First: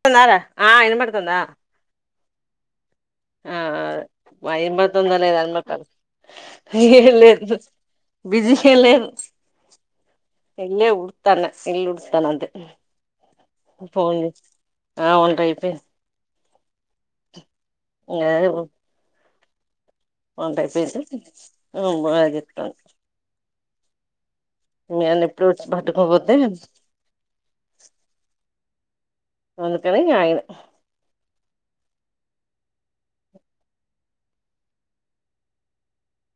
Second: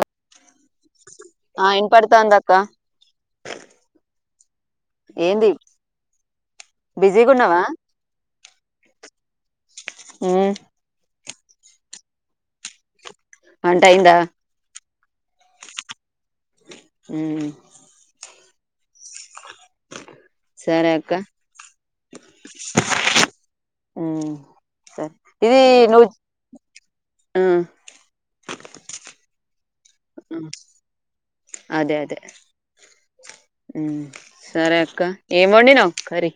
స్తుందార ఆ ఇన్బడ్తుందా కా ఆ మా ఎన్ బడ్ తుందో అనే ఏంది అన్మాలే బిజీగా ఉన్నావా బిజి వెళ్లే ఉమ్ ఎళ్ళే ఉఊ తన్న ఇల్లు ఉడుస్తాను అంతే వంట అయిందా పోని అ వుంటయి అయితే ఉ య్యా గుం వంట సరే అక్క అయిపోయితే బాగా చెప్తాం ఆ సరే ఇది నువ్ పట్టుకోపోతే అ వందు కనీ ఆయన ఉమ్ అదే అదే సరే అక్క ఏమండి నవ కరి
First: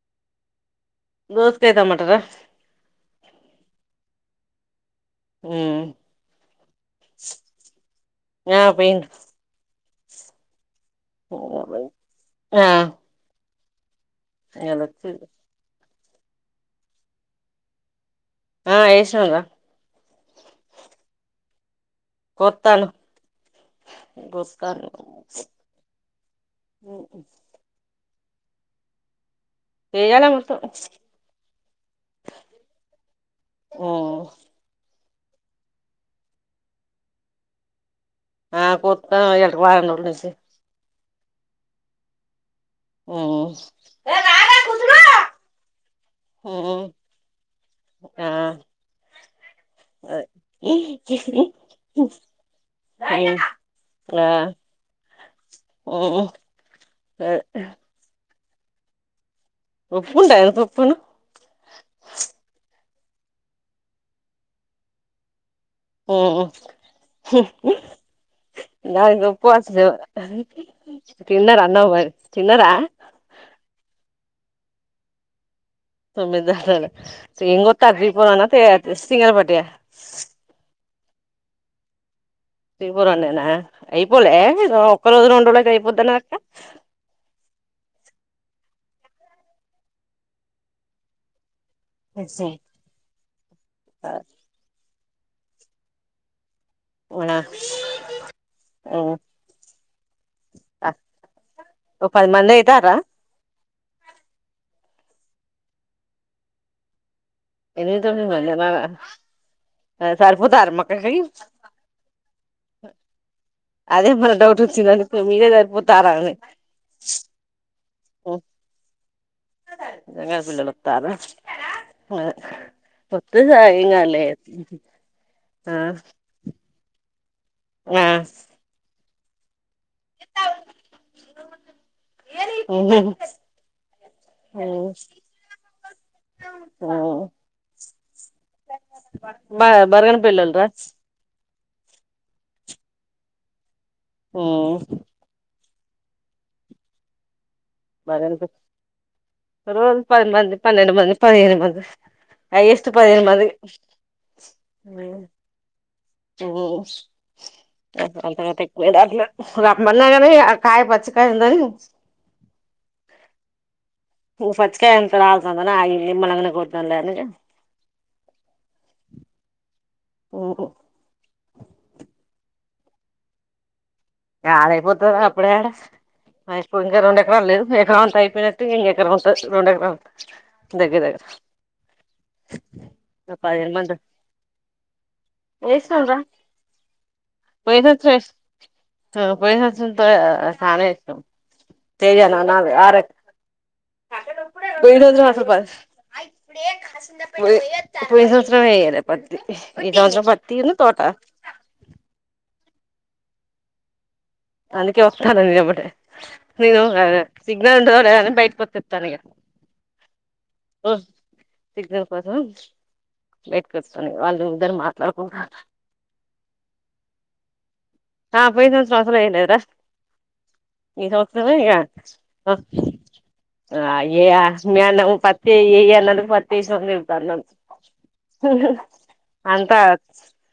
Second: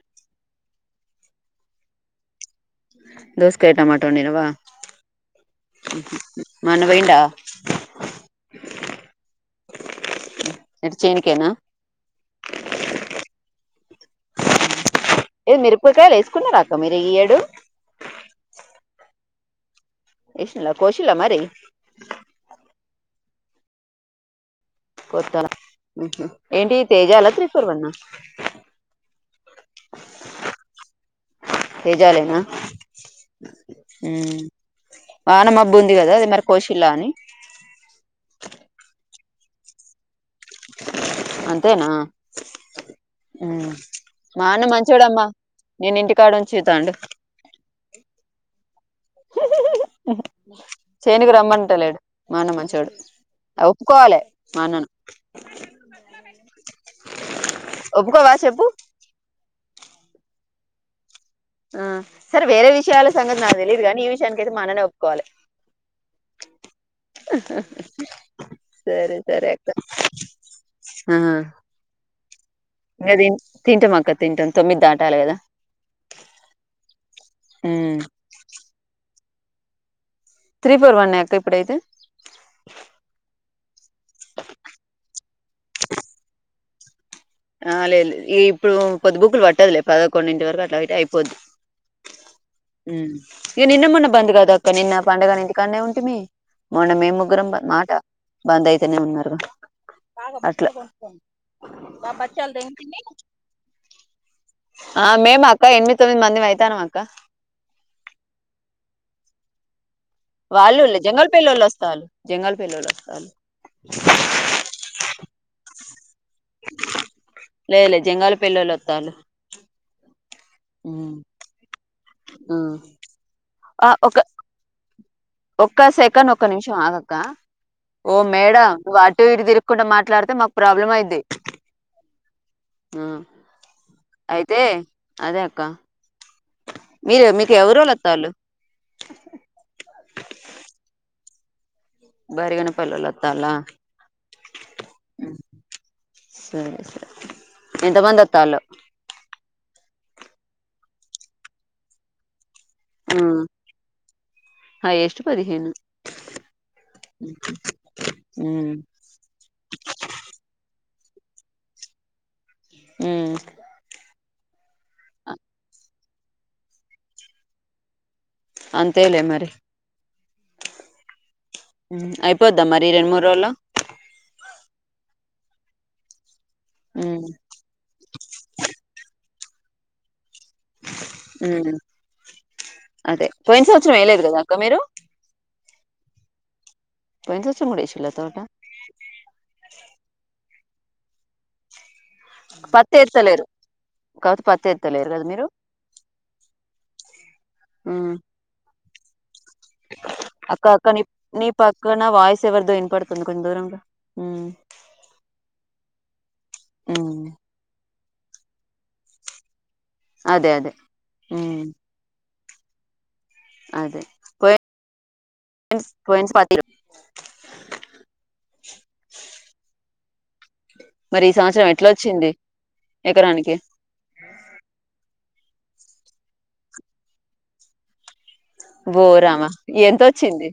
దోసకాయ్ తమటా రా దోసకాయ్ టమాటోనిర్వా ఆ పయి ఎటు చేనుకేనా ఆ ఏలక్షిల్ ఏది మిరుపకాయ లే వేసుకున్న అక్క మీరు ఈయడు ఆ వేసినంద ఇష్టల కోశిల్ల మరి కోత్తాళ్ళు కొత్తలా ఏంటి తేజాల త్రిపుర్వన్న ఏజాలె మొత్తం, తేజాలేనా ఓ ఉమ్ వాన మబ్బు ఉంది కదా, అదిమరి కోశిల్లా అని ఆ కొత్త ఈయాల వడ నుంచి అంతేనా ఉమ్ నిన్ను ఇంటికాఉంచుతాండు ఆ చేనుకు రమ్మంటలేడు, మా అన్న మంచోడు అదే ఒప్పుకోవాలే ఆ మా అన్నను, ఒప్పుకోవా చెప్ ఒప్పుకుంటా ఎందుకు ఒప్పుకోను. ఆ సారె వేరే విషయాల సంగతి నాకు తెలీయదు గానీ, ఈ విషయానికైతే మాన్ననే ఒప్పుకోవాలే. ఉమ్ సరే దానికి చెప్పు సరే అక్క ఫస్ట్, తిన్నారా అన్నం మరి. తిన్నరా ఇఇంగ తిం తింటమక్క తింటాను తొమ్మిది దాటాలి కదా. తొమ్మిది దాటాలే, [unintelligible] త్రీ ఫోర్ అన్నా తయార్ జెస్ సింగిరపటయా త్రీ ఫోర్ వన్నె అక్క ఇప్పుడయితే. త్రీ ఫోర్ వన్నెనా అయిపోలే, ఆ ఒక్క రోజు రెండు రోజులకి అయిపోద్దనక్క ఆ లేదు లేదు, ఈ ఇప్పుడు పొద్దు బుక్లు పట్టదులే పదకొండింటి వరకు అట్లా అయితే అయిపోద్ది. ఇగ నిన్న మొన్న బంద్గక్క నిన్న పండగనే ఇంటికాన్నె ఉంటిమి. మొన్న మేం అవునా ముగ్గురం మాట బంద్ అయితనే ఉన్నరు, అట్లా ఓ పది మంది అయితారా [unintelligible] ఆ మేము అక్క ఎనిమిది తొమ్మిది మందిమి ఐతాన్నం అక్క. ఎనిమిది తొమ్మిది మందా బావ వాళ్ళు లే జంగ పెల్లోల్లు వస్తళ్ళు, జంగల్ పెల్లోల్లు వస్తారు, అదే మన డౌట్ వచ్చింది మీరే సరిపోతారా అని లేదు లేదు జంగాలి పెల్లోల్లు ఒత్తాళ్ళు. జంగాల పెల్లోల్లు ఒత్తాళ్ళు. ఆ ఒత్త ఆ ఒక సాయేంగాదులే ఒక్క సెకండ్ ఒక్క నిమిషం. ఆగక్క ఆ ఓ మేడం వా ఎడిది కుడా మాట్లాడితే మాకు ప్రాబ్లం అయింది హు అయితే అదే అక్క ఆ మీరు మీకు ఎవరోళ్ళు వత్తాలు బ బనగానపల్లిఒలో రా బనగానపల్లెల్లో అస్తాండ్రా సరే సరే బరగన ఎంతమందింతొత్తాలు రోజు పదిమంది పన్నెడు మంది పదిహేను మంది అయ ఎస్ పది [unintelligible] ఆ ను మది ఆ ఎస్ట్ పదిహేను అ రామ కాయ పచ్చ [unintelligible] కందా [inaudible] పచ్చికాయ అంత రాల్తందని ఆగిన [unintelligible] అంతేలే మరి ఓ హు అయిపోద్దా మరి రెండు మూడు రోజులు కాలేపోత అప్పుడే [unintelligible] ఇంకా రెండు మ్ ఎడ లేదు ఎడ ఉంటాయి గట్టిగా ఎ రెండు ఎకరాలు ఉంటాయి హు అదే పోయిన్ పదిహేను సంవత్సరం మంది వేయలేదా అక్క మీరు వేసినాం రా పోయిన సంవత్సరం కూడా ఏషియా తోట పోసంతో [unintelligible] సన ఇష్టం పత్తి ఎత్తలేరు కాకపోతే పత్తి ఎత్తలేరు కదా మీరు మ్ [unintelligible] అక్క అక్క ని నీ ప అక్కన వయిస్ ఎవరి దోయిన పడుతుంది కొం [unintelligible] అందుకే వస్తాన ని [unintelligible] నను మ్ [unintelligible] సిగ్నల్ ఉండోడ బయటికి వచ్చేత్తా ఈగ అదే అదే హు బయట్కొచ్చకని వాళ్ళు ఇద్దరు మాట్లాడకుడ స్ పోయిన స్ పత్తి ఆ పైస శ్వాస వెయ్యలేదు రా ఈ సంవత్సరం ఇగా ఆ ఎకరానికి [unintelligible] పత్తి ఇయ్యాల రేప్పతీసినోల్లున్న తిడుతున్న బోరామా ఎంతొచ్చింది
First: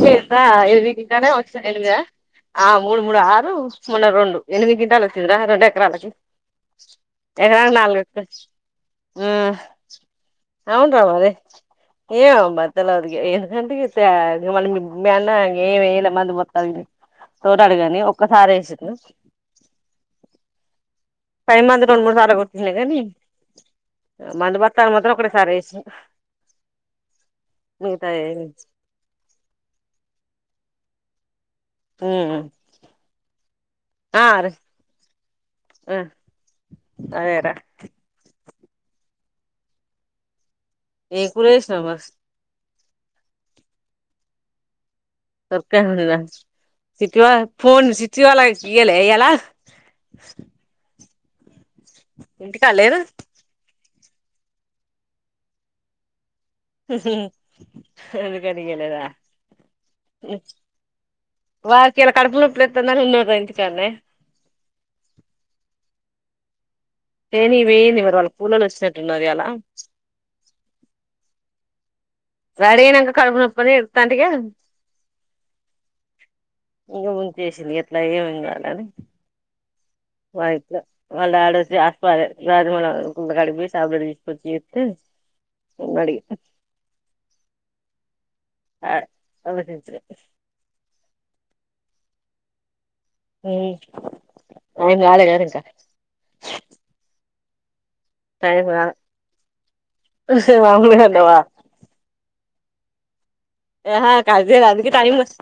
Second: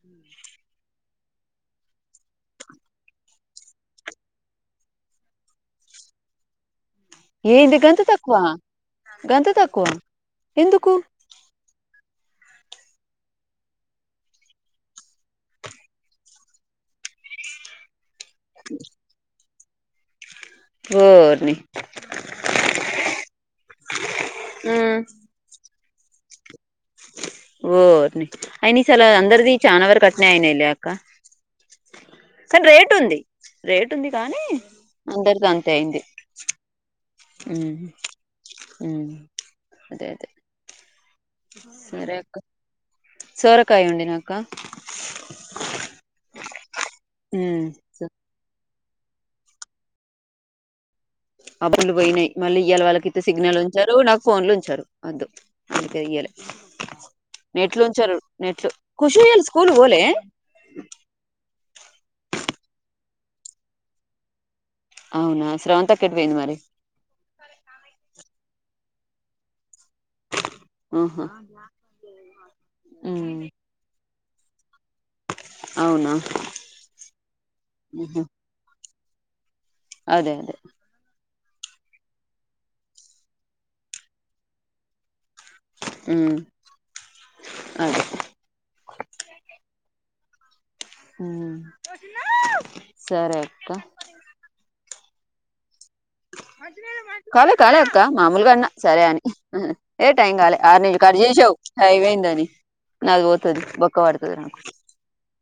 చేతా ఎది ఇంనే వా ఎనిమిద ఆ మూడు మూడు ఆరు మొన్న రెండు ఎనిమిది గింటాలు వచ్చిందరా రెండు ఎకరాలకి ఎకరానికి ఏంది గంధ నాలుగు తకువా గంంత మ్మ్ తక్కువా ఎందుకు ఏం బతలవది ఎందుకంట మ ఏం ఏ మ మొత్త తో డగా కథ రేస ఓర్ని ఫైవ్ మంది రెండు మూడు సార్లు కొతు కాని మంది బస్తాలు మ్ మాత్రం ఒకటిసారి వేస ఓ మిగతాయి అయి ని చల అందరిది చానావ కట్నా అయిన కా మ్మ్ కానీ రేటు ఉంది రేటు ఉంది ఆ కానీ అదే అందరితో అంతే అయింది అదేరా అదే అదే ఏకుసినమస్ సరే అక్క సోరకాయ ఉండి నాకా సర్కా సిటీవా ఉమ్ ఫోన్ సిటీ వాల ఇలే ఎలా అబ్బలు పోయి మళ్ళ ఇ్యళ లేరు వాళ్ళకితే సిగ్ల్ ఉంచారు నాకు ఫోన్లు ఉంచారు వద్దు అదికియాలి నెట్లు అందుకడిగలేదా ఖుషి ఇయ్యాల స్కూల్ పోలే వారికి ఎలా కడుపులుట్లే ఎన్న ఎంతకణ అవునా శ్రవంత కట్పోయింది మరి ఏను ఇవేన్వరు వాళ కూలలు వచ్చిన న్నదాల ఆఓహ రడే నాకు కడుపు నొప్పనేే స్తాంతకా అవునా ఇంక ముంచేసింది ఎట్లా ఉహు, ఏమి కాలని అదే అదే వయిట్ల మళ్ళ మడి బసి తీసు ఉమ్ అదే ప [unintelligible] హ సరే అక్క [unintelligible] కాలే కాల టైం మామూలుగాన్నా కాలే సరే అని ఏ టైం కాలే ఆరు నుు మామూలుగా కర్ అన్నవా చేసావు అైవయిందని నాలుగు ఏహా కాజద అందుక తానిస్త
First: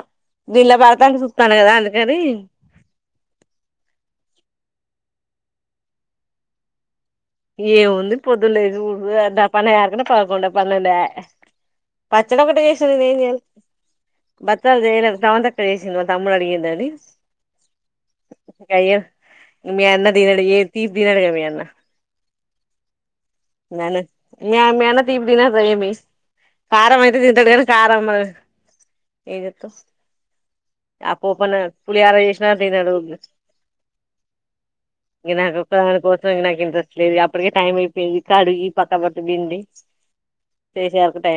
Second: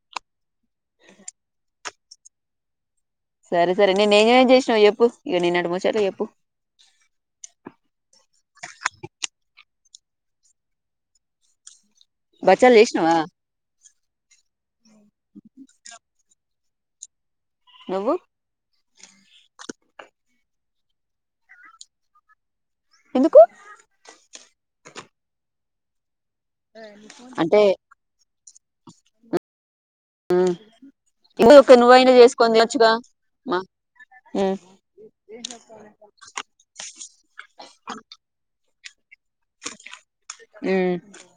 దిళ్ భర్తానికి చుస్తాను కదా అండి గడి సరే సరే నేను నేం చేసినావు చెప్పు ఇక నిన్నటి ముచ్చారు చెప్పు ఏ ముంది పొద్దునలేసి ఊపు అంత పనేయేవరకునా పదకొండు పన్నెడు ఆయె పచ్చడి ఒక్కటి బచ్చాలు చేసింది ఎం చేసినావా చేయాలె బచ్చాలు చేయలేదు సమంతక్క చేసింది మా తమ్ముడు అడిగింద ఐస్ నువ్వు మీ అన్న తినడు ఎం తీపి తినడుగా మీ అన్న ఎందుకు నేను మే మేన తిపి తిన భయమేస్ కారం అయితే తింటాడు అంటే కానీ కారం మన ఏం కరమైతే తింటాడు గని కారం మ ఎం జెతావ్ ఆ ఇది పొపన్న ఒక నువ్వైనా పులిహర చేసినా చేసుకొని తినొచ్చుగా తినాడు మా ఉమ్ ఈగ నా ఒక్క దాని కోసం నాకు ఇంట్రెస్ట్ లేదు అప్పటికి టైం అయిపోయది ఈ పక్క బింది ఉమ్ చేసేవరకు టై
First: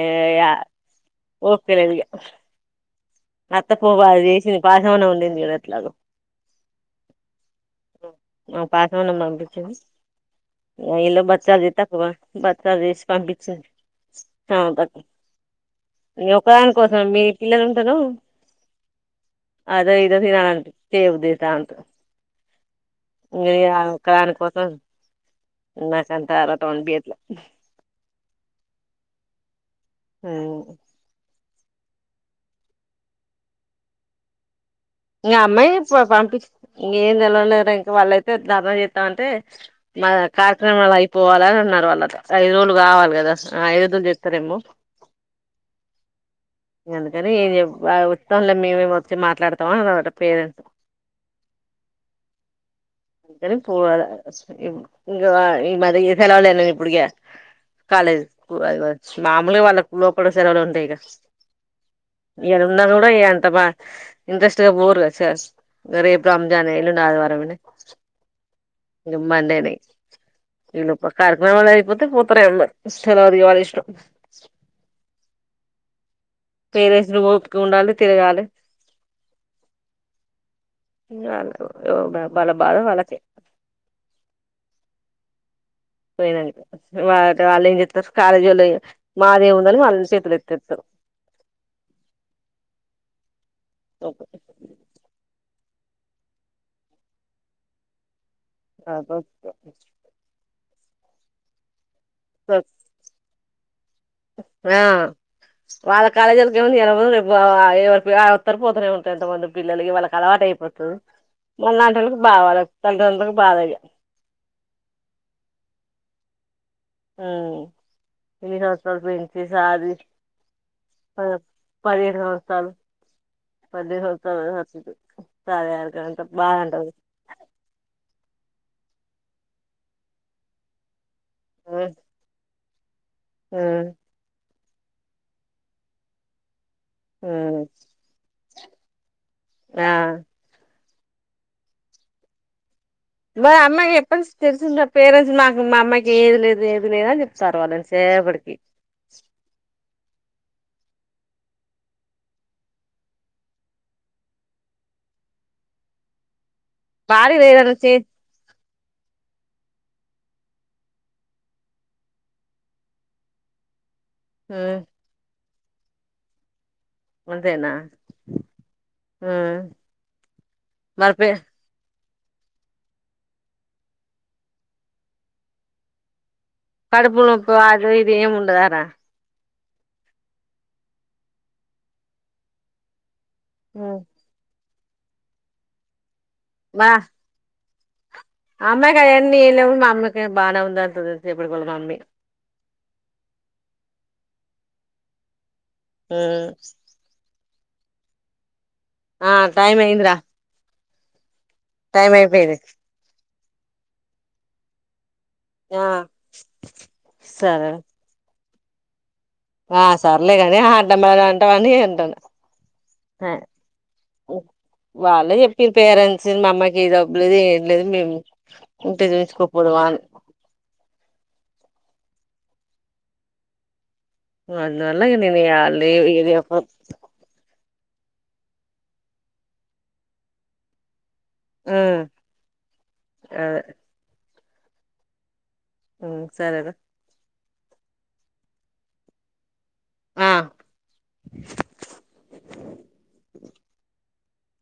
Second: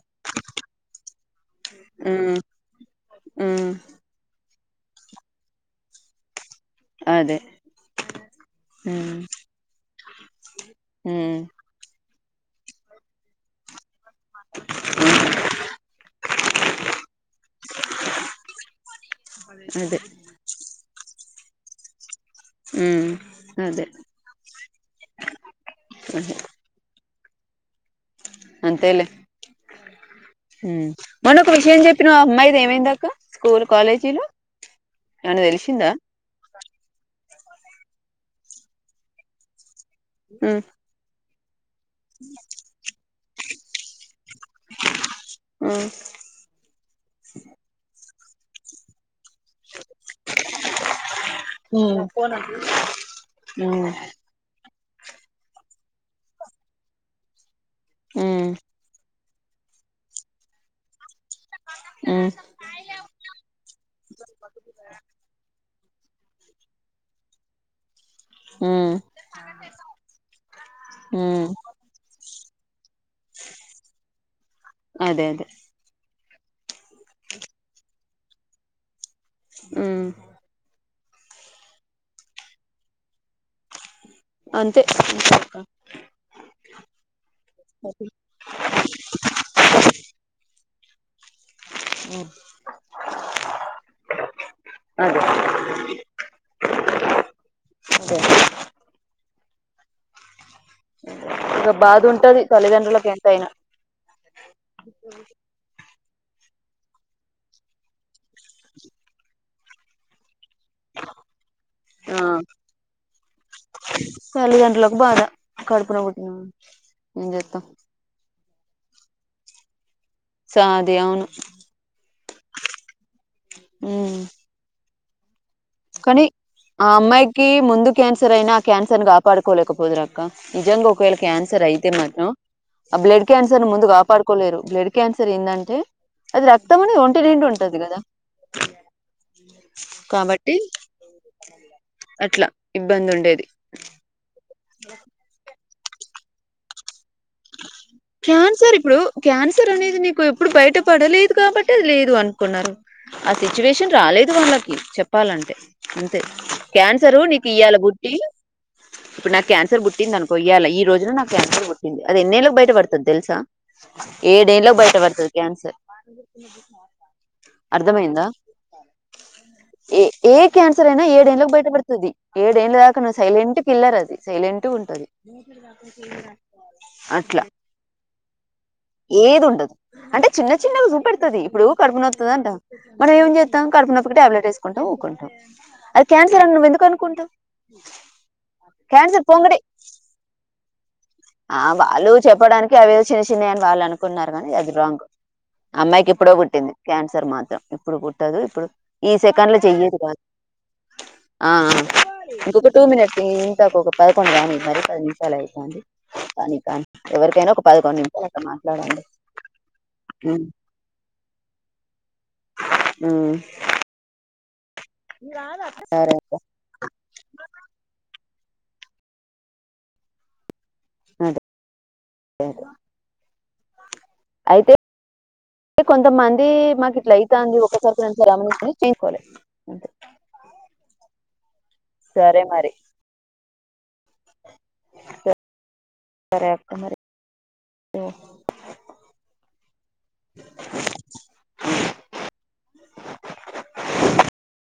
ఓపిక లేదు ఇగ ఉమ్ అత్త ఉమ్ పో అది చేసి పాషామ్ అన్నం అండింది గద ఎట్లాగొ అదే నాకు పాషమ్ ఉమ్ అన్నం పంపించు ఈల్లు ఉమ్ బచ్చలు వ బచల్ చేసి పంపించండి అ పట్ ఈగ ఒకదానికోసం మీ పిల్లలు ఉంటరు అదో అదే ఇదో తినలని చేయబుద్ది దాన్ తో ఉమ్ అదే ఇంకా ఆడికి పోతాం నాకంత లా అంతెలే ఉ మనం ఒక విషయం చెప్పినవ్ అమ్మాయిది ఏమైంది అక్క స్కూల్ కాలేజీలు ఇం అమ్మాయి పంపిచి ఇగ ఏం తెలువలేదు ఇంకా వాళ్ళ [unintelligible] మ ఉమ్ కార్యక్రమాలు అయిపోవాలా వాళ్ళ ఐదు రోజులు కావాలి కదా అయనతో జెప్ [unintelligible] ఉమ్ ఇంకా అందుకని ఏంచెప్ బాధపడి వత్తం లె మేమే వచ్చి మాట్లాడతాం అన్నారంట పేరెంట్స్ హ్మ్ ఎల్లున్ పోవాలి అస్ప హిం ఇంకా ఈ మారి సెలవలేన ఎప్పుడికే కాలేద్ ఉమ్ మామూలుగా వాళ్లకు లోకలు సెలవులు ఉంటాయి గ ఎదున్న ఉన్నా కూడా ఎంత బ ఇంట్రెస్టగ పోరు గ సార్ రేపు రమజాన్ ఎల్లుండి ఆదివారం ఉమ్ ఇంకా మండే నీ ఇ ఉమ్ కారకునా వాళ్ళ అయిపోతే పో ప్పదు వాళ్ళ ఇష్టం అదే అదే పేరెంట్స్ ను ఓపిక ఉండాలి తిరగాలి ఆ వాళ్ళ బాధ వాళ్ళ కీ అంతే పోయినండి వాళ్ వాళ్ళు ఏం చెతారు కాలేజీ వాళ్ళ మాదేమి ఉందని వాళ్ళ చేతులు ఎత్తేస్తారు అ అదే అదే ఆ బాధంటది తల్లిదండ్రులలకు ఎంతయినా ఆ వాళ్ళ కాలేజీలకి ఏమ ఎ ఉత్తర్ పోతనేవుంటారు ఎంత మంది పిల్లకి వాళ్ళకీ అలవాటు అయి తు మన ఆ లాంటిల్లకి బాధ తల్లిదండ్రులకు బాధ ఆ ఎం ఉమ్ చెత్తం ఇన్ని సంవత్సరాలు పెంచి సది అది ప అవును పదిహేడు సంవత్సరాల పది ఉమ్ సంవత్సరాల కానీ ఆ అమ్మాయికి ముందు క్యాన్సర్ అయినా క్యాన్సర్ ని కాపాడుకోలేకపోదు అక్క నిజంగా ఒకవేళ క్యాన్సర్ అయితే ఉమ్ మాత్రం ఆ బ్లడ్ క్యాన్సర్ ముందు ఉమ్ కాపాడుకోలేరు బ్లడ్ క్యాన్సర్ ఏంద అంటే అ తము ఒంట నిండా ఉమ్ ఉంటది కదా ఆ కాబట్టి అట్లా ఇబ్బంది ఉండేది బ అమ్మా హప తెసంట పరంట్స్ నాకు మామ్మకి ఏది లేదు ఏది లేద క్యాన్సర్ ఇప్పుడు క్యాన్సర్ అనేది న ఎప్పుడు బయట పడలేదు కాబట్టి అది లేదు అనుకున్నారు ఆ సిచ్యువేషన్ రాలేదు వాళ్ళకి చెప్పాలంటే అంతే క్యాన్సరు బాడీ నీకు లేదని ఇయ్యాల చే బుట్టి ఇప్పుడు నాకు క్యాన్సర్ పుట్టింది అనుకోయాలి ఈ రోజున నాకు క్యాన్సర్ పట్టింది అది ఎన్నెలకు బయట బడుతుది తెల్సా ఏడేళ్ల కు బయట పడుతది కాన్సర్ అంతేనా అర్ధమయిందా ఏ ఏ క్యాన్సర్ అయినా మరి పే ఏడేళ్లకు బయట పడుతుది ఏడేళ్ళ దాకా నువ్వు సైలెంట్ పిల్లర్ అది సైలెంట్ ఉంటది అట్లా కడుపులుపు అదు ఇది ఏం ముండదార ఏది ఉండదు అంటే చిన్న చిన్నగా చూపెడుతుది ఇప్పుడు కడుపున వవుతుదంట మనం ఏం చే ఎ కడపునప్పుకి టాబ్లేట్ ఊకుంటావు అయి క్యాన్సల్ అని నువ్వు ఎందుకు అనుకుంటావు అమ్మ క్యాన్సర్ కనీ పొంగడే ఎళ మామ బానా ఉంద ఆ వాళు చెప్పడానికి అవేదో చిన్న చిన్నవియని వాళ్ళు అనుకుున్నారు కానీ అది రాంగ్ అమ్మాయికి ఎప్పుడో పుట్టింది క్యాన్సర్ మాత్రం ఇప్పుడు కుట్టదు ఇప్పుడు ఈ ఆ సెకండ్ లో టైం చెయ్యేది అయిందిరా కాదు ఆ టైం అయిపోయింది ఇంకొక టూ మినిట్స్ ఇంంతక పదకొండు దనికి మర కా చలాయిపోండి ఆ కానీ కానీ ఎవరికైనా ఒక సరే పదకొండు నిమిషాలు మాట్లాడండి ఆ సర్లే ఉమ్ కాని ఆడ్డంబ అంటవని అంటాన ఉమ్ వాళ్ళే చెప్పిర్రు సరే పెరెంట్స్ అక్క మా అమ్మకి ఏ జబ్బు లేదు ఇం లేదు మేము ఉంటే చెఇంచుకో పొదుమా అన్ అదే అే అందువల్ల ఇగ నీను ఇగ లే యి ది అప్ [unintelligible] కొలె హు మరి అదే ఉ సరే రా ఓ ఆ